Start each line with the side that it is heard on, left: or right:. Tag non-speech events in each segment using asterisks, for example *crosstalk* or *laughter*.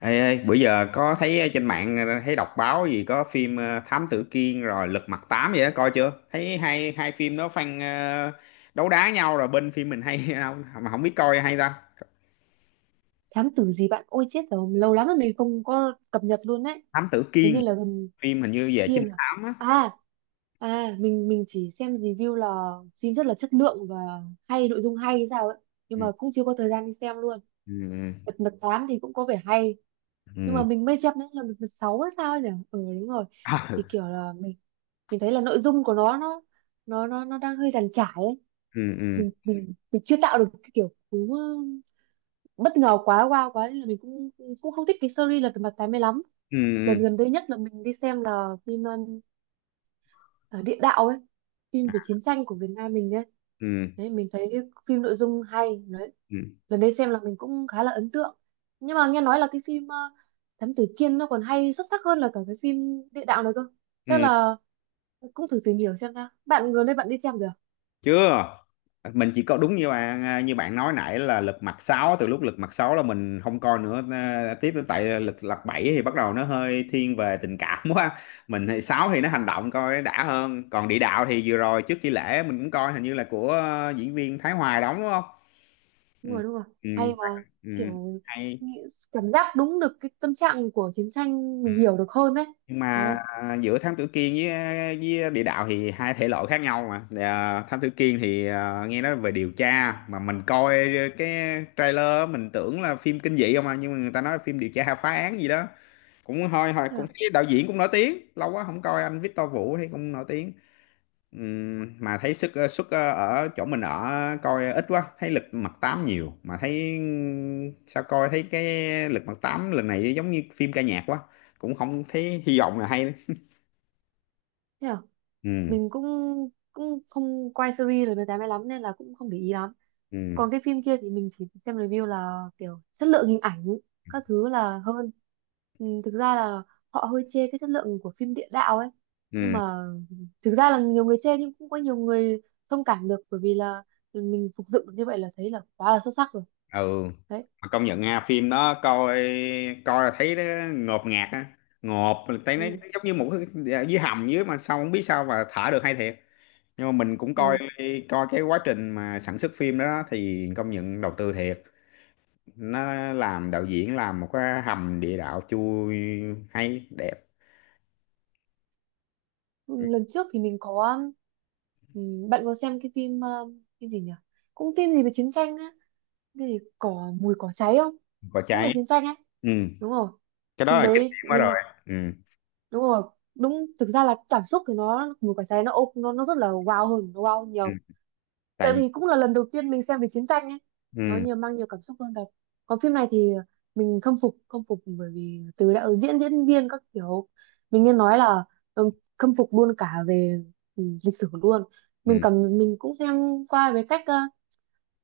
left: Ê, ê, bữa giờ có thấy trên mạng thấy đọc báo gì có phim Thám Tử Kiên rồi Lật Mặt Tám vậy đó, coi chưa? Thấy hai hai phim đó fan ờ, đấu đá nhau rồi bên phim mình hay *laughs* không mà không biết coi hay ta.
right: Thám tử gì bạn? Ôi chết rồi, lâu lắm rồi mình không có cập nhật luôn đấy.
left: Thám Tử
right: Thế như
left: Kiên
right: là gần
left: phim hình như về
right: kia
left: trinh
right: là,
left: thám á.
right: à à mình chỉ xem review là phim rất là chất lượng và hay, nội dung hay hay sao ấy. Nhưng
left: Ừ,
right: mà cũng chưa có thời gian đi xem luôn.
left: ừ, ừ.
right: Mật mật thám thì cũng có vẻ hay. Nhưng mà
left: Ừ.
right: mình mới xem đến là được sáu hay sao ấy nhỉ. Ừ, đúng rồi. Thì
left: *laughs*
right: kiểu là mình thấy là nội dung của nó đang hơi dàn trải ấy.
left: Ừ, ừ.
right: Mình chưa tạo được cái kiểu cú bất ngờ quá, wow quá nên là mình cũng cũng không thích cái series Lật Mặt Tám mươi lắm.
left: Ừ,
right: Lần
left: ừ.
right: gần đây nhất là mình đi xem là phim ờ, Địa Đạo ấy, phim về chiến tranh của Việt Nam mình ấy.
left: Ừ, ừ.
right: Đấy, mình thấy cái phim nội dung hay đấy.
left: Ừ,
right: Lần đấy xem là mình cũng khá là ấn tượng. Nhưng mà nghe nói là cái phim Thám Tử Kiên nó còn hay, xuất sắc hơn là cả cái phim Địa Đạo này cơ. Chắc
left: ừ.
right: là cũng thử tìm hiểu xem nào. Bạn gần đây bạn đi xem được?
left: Chưa, mình chỉ có đúng như bạn à, như bạn nói nãy là lật mặt sáu, từ lúc lật mặt sáu là mình không coi nữa à, tiếp đến tại lật lật bảy thì bắt đầu nó hơi thiên về tình cảm *laughs* quá. Mình thì 6 thì nó hành động coi nó đã hơn, còn địa đạo thì vừa rồi trước khi lễ mình cũng coi hình như là của diễn viên Thái Hoài đóng, đúng không? Ừ.
right: Đúng rồi, đúng rồi,
left: Ừ.
right: hay mà.
left: Ừ.
right: Kiểu
left: Hay.
right: nghĩ- cảm giác đúng được cái tâm trạng của chiến tranh, mình hiểu được hơn đấy.
left: Nhưng mà
right: Đấy.
left: à, giữa thám tử Kiên với địa đạo thì hai thể loại khác nhau mà à, thám tử Kiên thì à, nghe nói về điều tra mà mình coi cái trailer á, mình tưởng là phim kinh dị không à, nhưng mà người ta nói là phim điều tra phá án gì đó. Cũng hơi hơi
right: Thế
left: cũng
right: à,
left: thấy đạo diễn cũng nổi tiếng lâu quá không coi, anh Victor Vũ thấy cũng nổi tiếng. Mà thấy sức sức ở chỗ mình ở coi ít quá, thấy lực mặt tám nhiều mà thấy sao coi thấy cái lực mặt tám lần này giống như phim ca nhạc quá, cũng không thấy hy vọng là hay.
right: thế à?
left: Ừ.
right: Mình cũng cũng không quay series rồi, người ta mới lắm nên là cũng không để ý lắm.
left: Ừ.
right: Còn cái phim kia thì mình chỉ xem review là kiểu chất lượng hình ảnh các thứ là hơn. Ừ, thực ra là họ hơi chê cái chất lượng của phim Địa Đạo ấy. Nhưng
left: Ừ.
right: mà thực ra là nhiều người chê nhưng cũng có nhiều người thông cảm được bởi vì là mình phục dựng được như vậy là thấy là quá là xuất sắc rồi.
left: Ừ.
right: Đấy.
left: Mà công nhận ha, phim đó coi coi là thấy nó ngột ngạt á, ngộp, mình thấy nó
right: Đúng không?
left: giống như một cái, dạ, dưới hầm dưới mà sao không biết sao mà thả được hay thiệt. Nhưng mà mình cũng coi
right: Ồ,
left: coi cái quá trình mà sản xuất phim đó, đó thì công nhận đầu tư thiệt, nó làm, đạo diễn làm một cái hầm địa đạo chui hay đẹp.
right: lần trước thì mình có, ừ, bạn có xem cái phim phim gì nhỉ, cũng phim gì về chiến tranh á, cái gì mùi cỏ cháy không?
left: Có
right: Cũng về
left: cháy.
right: chiến tranh ấy.
left: Ừ,
right: Đúng rồi,
left: cái đó
right: phim
left: là kinh
right: đấy
left: điển quá rồi.
right: mình,
left: Ừ.
right: đúng rồi. Đúng, thực ra là cảm xúc thì nó, mùa cỏ cháy nó nó rất là wow hơn, nó wow hơn
left: Ừ.
right: nhiều. Tại
left: Tại.
right: vì cũng là lần đầu tiên mình xem về chiến tranh ấy, nó
left: Ừ.
right: nhiều, mang nhiều cảm xúc hơn thật. Còn phim này thì mình khâm phục, khâm phục bởi vì từ đạo diễn, diễn viên các kiểu. Mình nghe nói là, ừ, khâm phục luôn cả về lịch sử luôn. Mình
left: Ừ.
right: cầm mình cũng xem qua về cách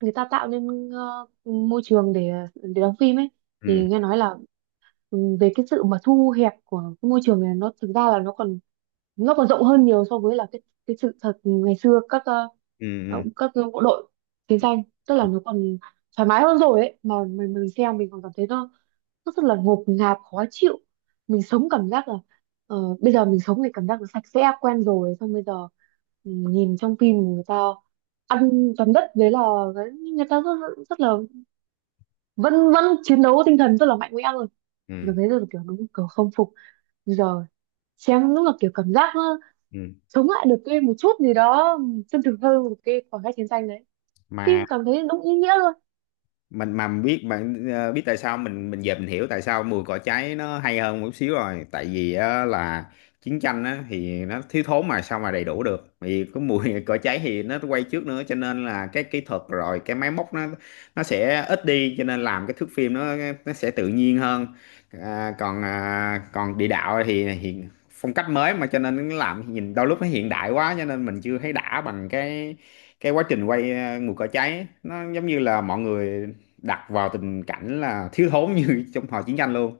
right: người ta tạo nên môi trường để đóng phim ấy.
left: Ừ.
right: Thì nghe nói là, về cái sự mà thu hẹp của cái môi trường này nó thực ra là nó còn rộng hơn nhiều so với là cái sự thật ngày xưa, các
left: Ừ.
right: các bộ đội chiến tranh, tức
left: Ừ.
right: là
left: Ừ.
right: nó còn thoải mái hơn rồi ấy mà. Mình xem mình còn cảm thấy nó rất là ngột ngạt, khó chịu. Mình sống cảm giác là, bây giờ mình sống thì cảm giác là sạch sẽ quen rồi, xong bây giờ nhìn trong phim người ta ăn toàn đất, đấy là cái- người ta rất, rất là vẫn vẫn chiến đấu tinh thần rất là mạnh mẽ rồi. Giờ
left: Ừ.
right: thấy rất là kiểu đúng kiểu không phục. Bây giờ xem lúc là kiểu cảm giác
left: Ừ.
right: chống lại được cái một chút gì đó chân thực hơn một cái khoảng cách chiến tranh đấy. Phim
left: mà
right: cảm thấy đúng ý nghĩa luôn.
left: mà mình biết bạn biết tại sao, mình giờ mình hiểu tại sao mùi cỏ cháy nó hay hơn một chút xíu rồi, tại vì á, là chiến tranh á, thì nó thiếu thốn mà sao mà đầy đủ được, vì cái mùi *laughs* cỏ cháy thì nó quay trước nữa cho nên là cái kỹ thuật rồi cái máy móc nó sẽ ít đi, cho nên làm cái thước phim nó sẽ tự nhiên hơn. À, còn à, còn địa đạo thì hiện phong cách mới mà, cho nên nó làm nhìn đôi lúc nó hiện đại quá, cho nên mình chưa thấy đã bằng cái quá trình quay mùi cỏ cháy nó giống như là mọi người đặt vào tình cảnh là thiếu thốn như *laughs* trong thời chiến tranh luôn.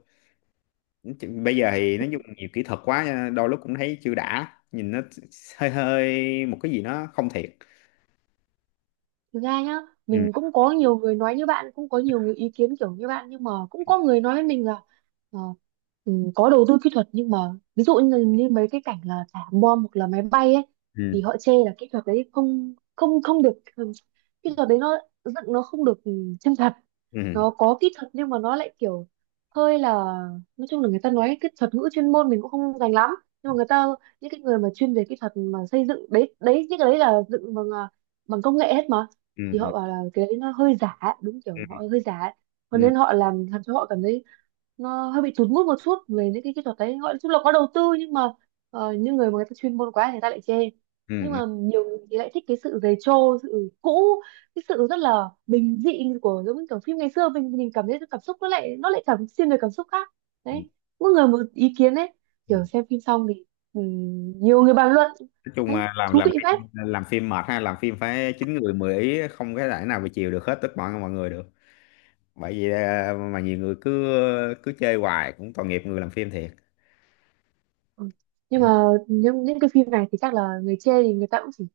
left: Chứ bây giờ thì nó dùng nhiều kỹ thuật quá, cho nên đôi lúc cũng thấy chưa đã, nhìn nó hơi hơi một cái gì nó không thiệt.
right: Thực ra nhá,
left: Ừ.
right: mình cũng có nhiều người nói như bạn, cũng có nhiều người ý kiến kiểu như bạn, nhưng mà cũng có người nói với mình là ờ, có đầu tư kỹ thuật nhưng mà ví dụ như mấy cái cảnh là thả bom hoặc là máy bay ấy, thì
left: Ừ.
right: họ chê là kỹ thuật đấy không không không được, kỹ thuật đấy nó dựng nó không được, chân thật.
left: Ừ.
right: Nó có kỹ thuật nhưng mà nó lại kiểu hơi là, nói chung là người ta nói cái thuật ngữ chuyên môn mình cũng không dành lắm, nhưng mà người ta, những cái người mà chuyên về kỹ thuật mà xây dựng đấy, đấy những cái đấy là dựng bằng công nghệ hết mà.
left: Ừ.
right: Thì
left: Ừ.
right: họ bảo là cái đấy nó hơi giả đúng
left: Ừ.
right: kiểu họ hơi giả, cho
left: Ừ.
right: nên họ làm cho họ cảm thấy nó hơi bị tụt mood một chút về những cái kỹ thuật đấy, gọi là, chung là có đầu tư nhưng mà những người mà người ta chuyên môn quá thì người ta lại chê. Nhưng mà
left: Ừ.
right: nhiều người thì lại thích cái sự dày trô, sự cũ, cái sự rất là bình dị của, giống như kiểu phim ngày xưa, mình cảm thấy cảm xúc nó lại, nó lại cảm xuyên về cảm xúc khác.
left: Ừ.
right: Đấy, mỗi người một ý kiến đấy.
left: Ừ.
right: Kiểu xem phim xong thì nhiều người bàn luận,
left: Nói chung
right: đấy
left: là làm,
right: thú
left: làm
right: vị phết.
left: làm phim mệt ha, làm phim phải chín người mười ý, không cái thể nào mà chiều được hết tất mọi mọi người được. Bởi vì à, mà nhiều người cứ cứ chơi hoài cũng tội nghiệp người làm phim thiệt.
right: Ừ. Nhưng mà những cái phim này thì chắc là người chê thì người ta cũng chỉ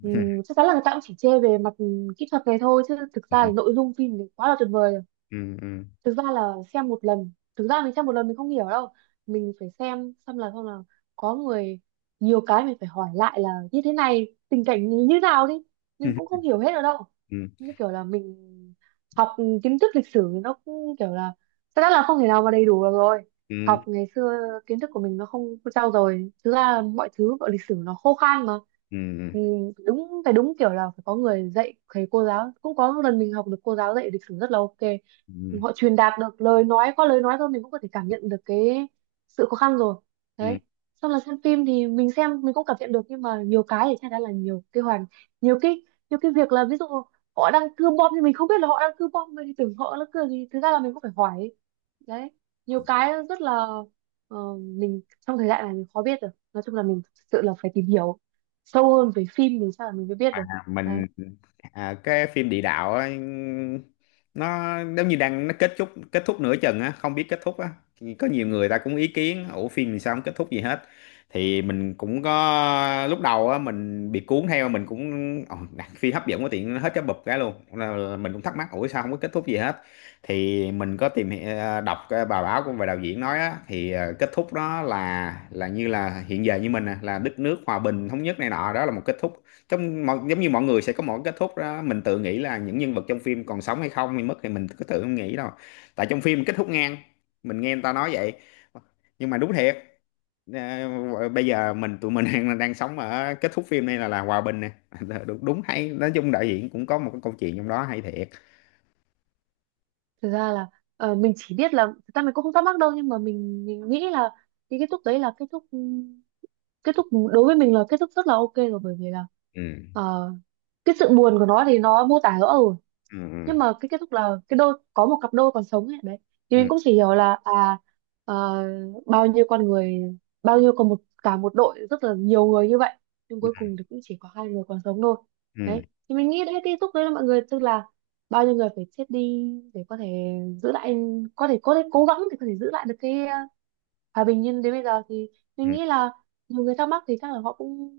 left: *laughs*
right: chắc chắn là người ta cũng chỉ chê về mặt kỹ thuật này thôi, chứ thực
left: Ừ.
right: ra là nội dung phim thì quá là tuyệt vời rồi.
left: Ừ.
right: Thực ra là xem một lần, thực ra mình xem một lần mình không hiểu đâu. Mình phải xem xong là, xong là có người, nhiều cái mình phải hỏi lại là như thế này tình cảnh như như nào đi,
left: Ừ.
right: mình cũng không hiểu hết ở đâu.
left: Ừ.
right: Như kiểu là mình học kiến thức lịch sử nó cũng kiểu là chắc chắn là không thể nào mà đầy đủ được rồi.
left: Ừ.
right: Học ngày xưa kiến thức của mình nó không có trau dồi, thực ra mọi thứ gọi lịch sử nó khô khan mà.
left: Ừ. Ừ.
right: Ừ, đúng phải đúng kiểu là phải có người dạy, thầy cô giáo cũng có một lần mình học được cô giáo dạy lịch sử rất là ok.
left: Ừ.
right: Họ truyền đạt được lời nói, qua lời nói thôi mình cũng có thể cảm nhận được cái sự khó khăn rồi.
left: Ừ.
right: Đấy. Xong là xem phim thì mình xem mình cũng cảm nhận được, nhưng mà nhiều cái thì chắc chắn là nhiều cái nhiều cái việc là ví dụ họ đang cưa bom thì mình không biết là họ đang cưa bom, mình thì tưởng họ là cưa gì, thực ra là mình cũng phải hỏi. Đấy. Nhiều cái rất là mình, trong thời đại này mình khó biết được, nói chung là mình thực sự là phải tìm hiểu sâu hơn về phim thì chắc là mình mới biết
left: À,
right: được. Đấy.
left: mình à, cái phim địa đạo á, nó giống như đang, nó kết thúc nửa chừng á, không biết kết thúc á. Thì có nhiều người ta cũng ý kiến, ủa phim thì sao không kết thúc gì hết. Thì mình cũng có lúc đầu á mình bị cuốn theo, mình cũng "Ồ, đặt phim hấp dẫn quá, tiện nó hết cái bụp cái luôn." Là mình cũng thắc mắc, ủa sao không có kết thúc gì hết. Thì mình có đọc cái bài báo của, về đạo diễn nói á, thì kết thúc đó là như là hiện giờ như mình nè, là đất nước hòa bình thống nhất này nọ, đó là một kết thúc. Trong mọi, giống như mọi người sẽ có một cái kết thúc đó, mình tự nghĩ là những nhân vật trong phim còn sống hay không hay mất thì mình cứ tự không nghĩ đâu, tại trong phim kết thúc ngang. Mình nghe người ta nói vậy, nhưng mà đúng thiệt. Bây giờ mình, tụi mình *laughs* đang đang sống ở kết thúc phim này, là hòa bình nè. *laughs* Đúng, đúng hay, nói chung đạo diễn cũng có một cái câu chuyện trong đó hay thiệt.
right: Thực ra là mình chỉ biết là thực ra mình cũng không thắc mắc đâu, nhưng mà mình nghĩ là cái kết thúc đấy là kết thúc, kết thúc đối với mình là kết thúc rất là ok rồi, bởi vì là
left: Ừ.
right: ờ, cái sự buồn của nó thì nó mô tả rõ ở.
left: Ừ.
right: Nhưng mà cái kết thúc là cái đôi, có một cặp đôi còn sống ấy, đấy thì mình
left: Ừ.
right: cũng chỉ hiểu là à, ờ, bao nhiêu con người, bao nhiêu còn một cả một đội rất là nhiều người như vậy, nhưng cuối cùng thì cũng chỉ có hai người còn sống thôi.
left: Ừ.
right: Đấy thì mình nghĩ đấy cái kết thúc đấy là mọi người tức là bao nhiêu người phải chết đi để có thể giữ lại, có thể cố gắng để có thể giữ lại được cái hòa bình, nhưng đến bây giờ thì
left: Ừ.
right: mình
left: Ừ.
right: nghĩ là nhiều người thắc mắc thì chắc là họ cũng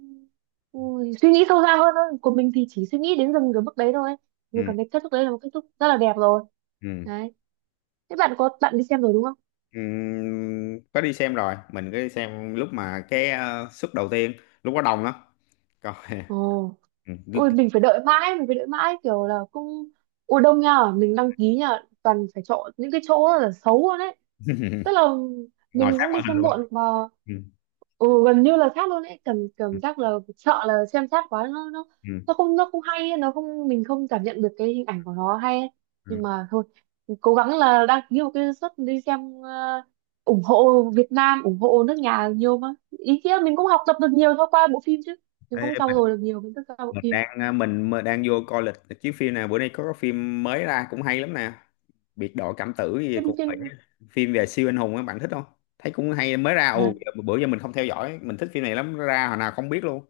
right: ừ, suy nghĩ sâu xa hơn thôi. Của mình thì chỉ suy nghĩ đến dừng cái mức đấy thôi, nhưng
left: Ừ.
right: còn cái kết thúc đấy là một kết thúc rất là đẹp rồi.
left: Ừ.
right: Đấy. Thế bạn có, bạn đi xem rồi đúng không?
left: Có đi xem rồi, mình cứ đi xem lúc mà cái suất đầu tiên lúc có đông lắm, coi.
right: Ồ.
left: *laughs* Ừ.
right: Ui mình phải đợi mãi, mình phải đợi mãi kiểu là cũng ui đông nha, mình đăng ký nha, toàn phải chọn những cái chỗ là xấu luôn đấy. Tức
left: *laughs*
right: là
left: Ngồi
right: mình
left: sát
right: cũng đi
left: màn hình
right: xem
left: luôn.
right: muộn mà.
left: Ừ.
right: Ừ, gần như là sát luôn đấy, cảm
left: Ừ.
right: cảm giác là sợ là xem sát quá nó
left: Ừ.
right: nó không, nó không hay ấy, nó không, mình không cảm nhận được cái hình ảnh của nó hay ấy.
left: Ừ.
right: Nhưng mà thôi, cố gắng là đăng ký một cái suất đi xem ủng hộ Việt Nam, ủng hộ nước nhà nhiều mà. Ý nghĩa mình cũng học tập được nhiều thông qua bộ phim chứ mình
left: Thế
right: cũng trau
left: mình,
right: dồi được nhiều kiến thức qua bộ
left: mình
right: phim
left: đang à, mình, mình đang vô coi lịch chiếu phim, nào bữa nay có cái phim mới ra cũng hay lắm nè. Biệt đội cảm tử gì
right: phim
left: cũng vậy á.
right: phim
left: Phim về siêu anh hùng á, bạn thích không? Thấy cũng hay, mới ra. Ồ,
right: à,
left: bữa giờ mình không theo dõi, mình thích phim này lắm, ra hồi nào không biết luôn.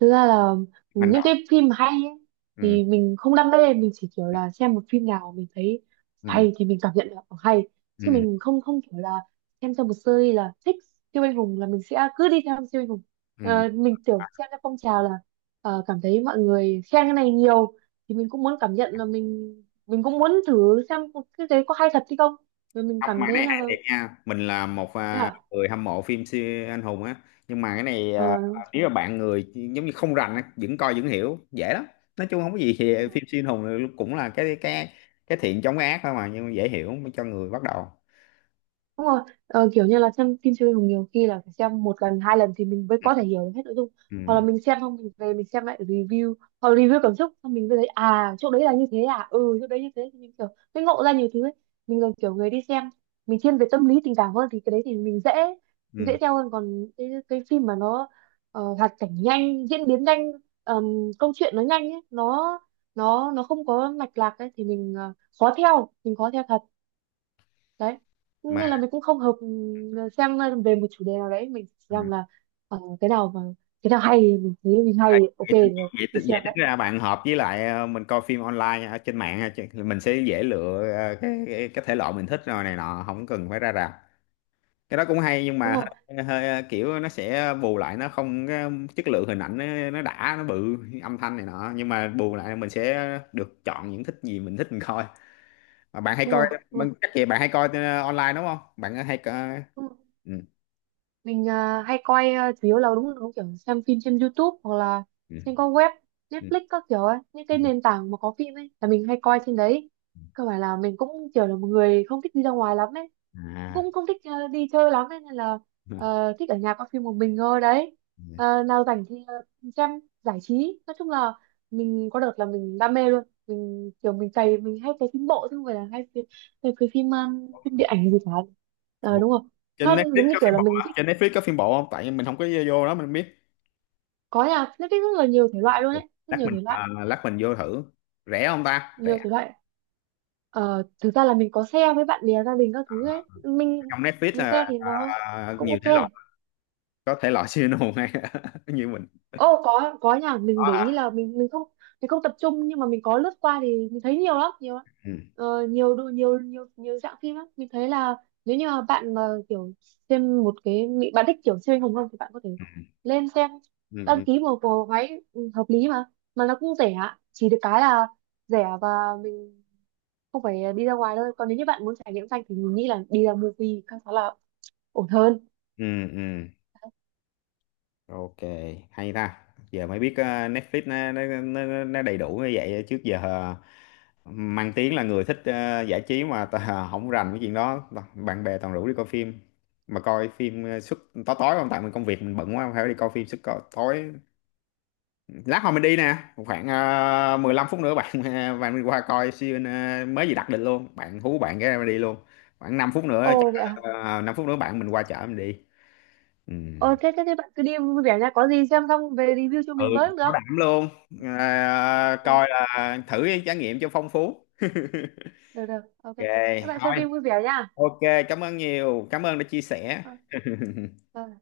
right: Thực ra là
left: Hành
right: những
left: động.
right: cái phim mà hay ấy,
left: Ừ.
right: thì mình không đam mê, mình chỉ kiểu
left: Ừ.
right: là xem một phim nào mình thấy
left: Ừ.
right: hay thì mình cảm nhận được hay, chứ
left: Ừ.
right: mình không không kiểu là xem cho một series là thích siêu anh hùng là mình sẽ cứ đi theo siêu anh hùng.
left: Ừ.
right: Ờ, mình kiểu xem theo phong trào là cảm thấy mọi người khen cái này nhiều thì mình cũng muốn cảm nhận là mình cũng muốn thử xem cái đấy có hay thật hay không, rồi mình
left: Không, mà
right: cảm
left: cái
right: thấy
left: này
right: là
left: hay thiệt nha, mình là một
right: thế
left: à,
right: à?
left: người hâm mộ phim siêu anh hùng á. Nhưng mà cái này
right: Ờ,
left: à, nếu mà bạn người giống như không rành á, vẫn coi vẫn hiểu dễ lắm. Nói chung không có gì, thì phim siêu anh hùng là cũng là cái cái thiện chống cái ác thôi mà, nhưng mà dễ hiểu cho người bắt đầu.
right: đúng rồi, ờ, kiểu như là xem phim siêu anh hùng nhiều khi là phải xem một lần, hai lần thì mình mới có thể hiểu được hết nội dung.
left: Ừ.
right: Hoặc là mình xem xong mình về mình xem lại review, hoặc là review cảm xúc, xong mình mới thấy à chỗ đấy là như thế à, ừ chỗ đấy như thế thì mình ngộ ra nhiều thứ ấy. Mình là kiểu người đi xem, mình thiên về tâm lý tình cảm hơn thì cái đấy thì mình dễ
left: Ừ.
right: theo hơn, còn cái phim mà nó hoạt cảnh nhanh, diễn biến nhanh, ờm, câu chuyện nó nhanh ấy, nó không có mạch lạc ấy thì mình khó theo, mình khó theo thật đấy,
left: Mà
right: nên là mình cũng không hợp xem về một chủ đề nào đấy, mình chỉ
left: ừ.
right: rằng là cái nào mà cái nào hay thì mình thấy mình hay
left: Ai-
right: ok
left: vậy, tính-
right: rồi
left: vậy,
right: đi
left: tính- vậy
right: xem
left: tính
right: đấy.
left: ra bạn hợp với lại à, mình coi phim online ở trên mạng á, chứ mình sẽ dễ lựa à, cái thể loại mình thích rồi này nọ, không cần phải ra rạp. Cái đó cũng hay, nhưng
right: đúng
left: mà
right: rồi
left: hơi, hơi kiểu nó sẽ bù lại nó không, cái chất lượng hình ảnh nó đã, nó bự, âm thanh này nọ, nhưng mà bù lại mình sẽ được chọn những thích gì mình thích mình coi. Mà bạn hay
right: đúng
left: coi
right: rồi đúng rồi,
left: bạn, chắc gì bạn hay coi online, đúng không, bạn hay coi.
right: đúng rồi.
left: Ừ.
right: Mình à, hay coi à, chủ yếu là đúng đúng kiểu xem phim trên YouTube hoặc là
left: Ừ.
right: trên các web
left: Ừ.
right: Netflix các kiểu ấy, những
left: Ừ.
right: cái nền tảng mà có phim ấy là mình hay coi trên đấy. Cơ bản là mình cũng kiểu là một người không thích đi ra ngoài lắm ấy,
left: À.
right: cũng không thích đi chơi lắm, nên là
left: Ừ.
right: ờ, thích ở nhà coi phim một mình thôi đấy. Ờ, nào rảnh thì xem giải trí, nói chung là mình có đợt là mình đam mê luôn, mình kiểu mình cày, mình hay cày phim bộ chứ không phải là hay cày phim phim điện
left: Bộ.
right: ảnh gì cả. Ờ,
left: *laughs*
right: đúng rồi.
left: Trên
right: Nó
left: Netflix
right: giống như
left: có
right: kiểu
left: phim
right: là
left: bộ
right: mình
left: hả?
right: thích
left: Trên Netflix có phim bộ không? Tại vì mình không có vô đó, mình không biết.
right: có nhà nó thích rất là nhiều thể loại luôn
left: Ừ.
right: ấy, rất
left: Lát
right: nhiều
left: mình
right: thể loại,
left: lát mình vô thử. Rẻ không ta, rẻ.
right: nhiều thể loại. Ờ, thực ra là mình có share với bạn bè gia đình các thứ ấy,
left: Trong Netflix
right: mình
left: là
right: share thì nó cũng
left: nhiều thể
right: ok.
left: loại. Có thể loại *laughs* siêu anh hùng hay *laughs* như mình.
right: Ô có nha,
left: Có
right: mình để
left: hả?
right: ý là mình không, mình không tập trung nhưng mà mình có lướt qua thì mình thấy nhiều lắm, nhiều lắm.
left: Ừ.
right: Ờ, nhiều đồ, nhiều nhiều nhiều dạng phim lắm. Mình thấy là nếu như mà bạn mà kiểu xem một cái bị bạn thích kiểu siêu anh hùng không thì bạn có thể lên xem
left: Ừ. Ừ.
right: đăng ký một bộ váy, ừ, hợp lý mà nó cũng rẻ, chỉ được cái là rẻ và mình không phải đi ra ngoài thôi. Còn nếu như bạn muốn trải nghiệm xanh thì mình nghĩ là đi ra movie khá khá là ổn hơn.
left: Ừ. Ừ. Ok, hay ta, giờ mới biết Netflix nó đầy đủ như vậy. Trước giờ mang tiếng là người thích giải trí mà ta, không rành cái chuyện đó. Bạn bè toàn rủ đi coi phim, mà coi phim suốt tối, tối không tại mình công việc mình bận quá, không phải đi coi phim suốt tối. Lát hồi mình đi nè, khoảng 15 phút nữa bạn *laughs* bạn mình qua coi siêu, mới gì đặt định luôn, bạn hú bạn cái mình đi luôn. Khoảng 5 phút nữa chắc.
right: Ồ vậy à.
left: 5 phút nữa bạn mình qua chở mình đi. Ừ.
right: Ờ thế thế thế bạn cứ đi vui vẻ nha, có gì xem xong về review cho
left: Ừ.
right: mình với cũng
left: Bảo
right: được.
left: đảm luôn. Ờ,
right: Thôi,
left: coi là thử cái trải nghiệm cho phong phú.
right: được được ok,
left: Ok.
right: các bạn xem
left: Thôi.
right: phim vui vẻ nha.
left: Ok. Cảm ơn nhiều, cảm ơn đã chia sẻ.
right: Thôi,
left: *laughs*
right: thôi.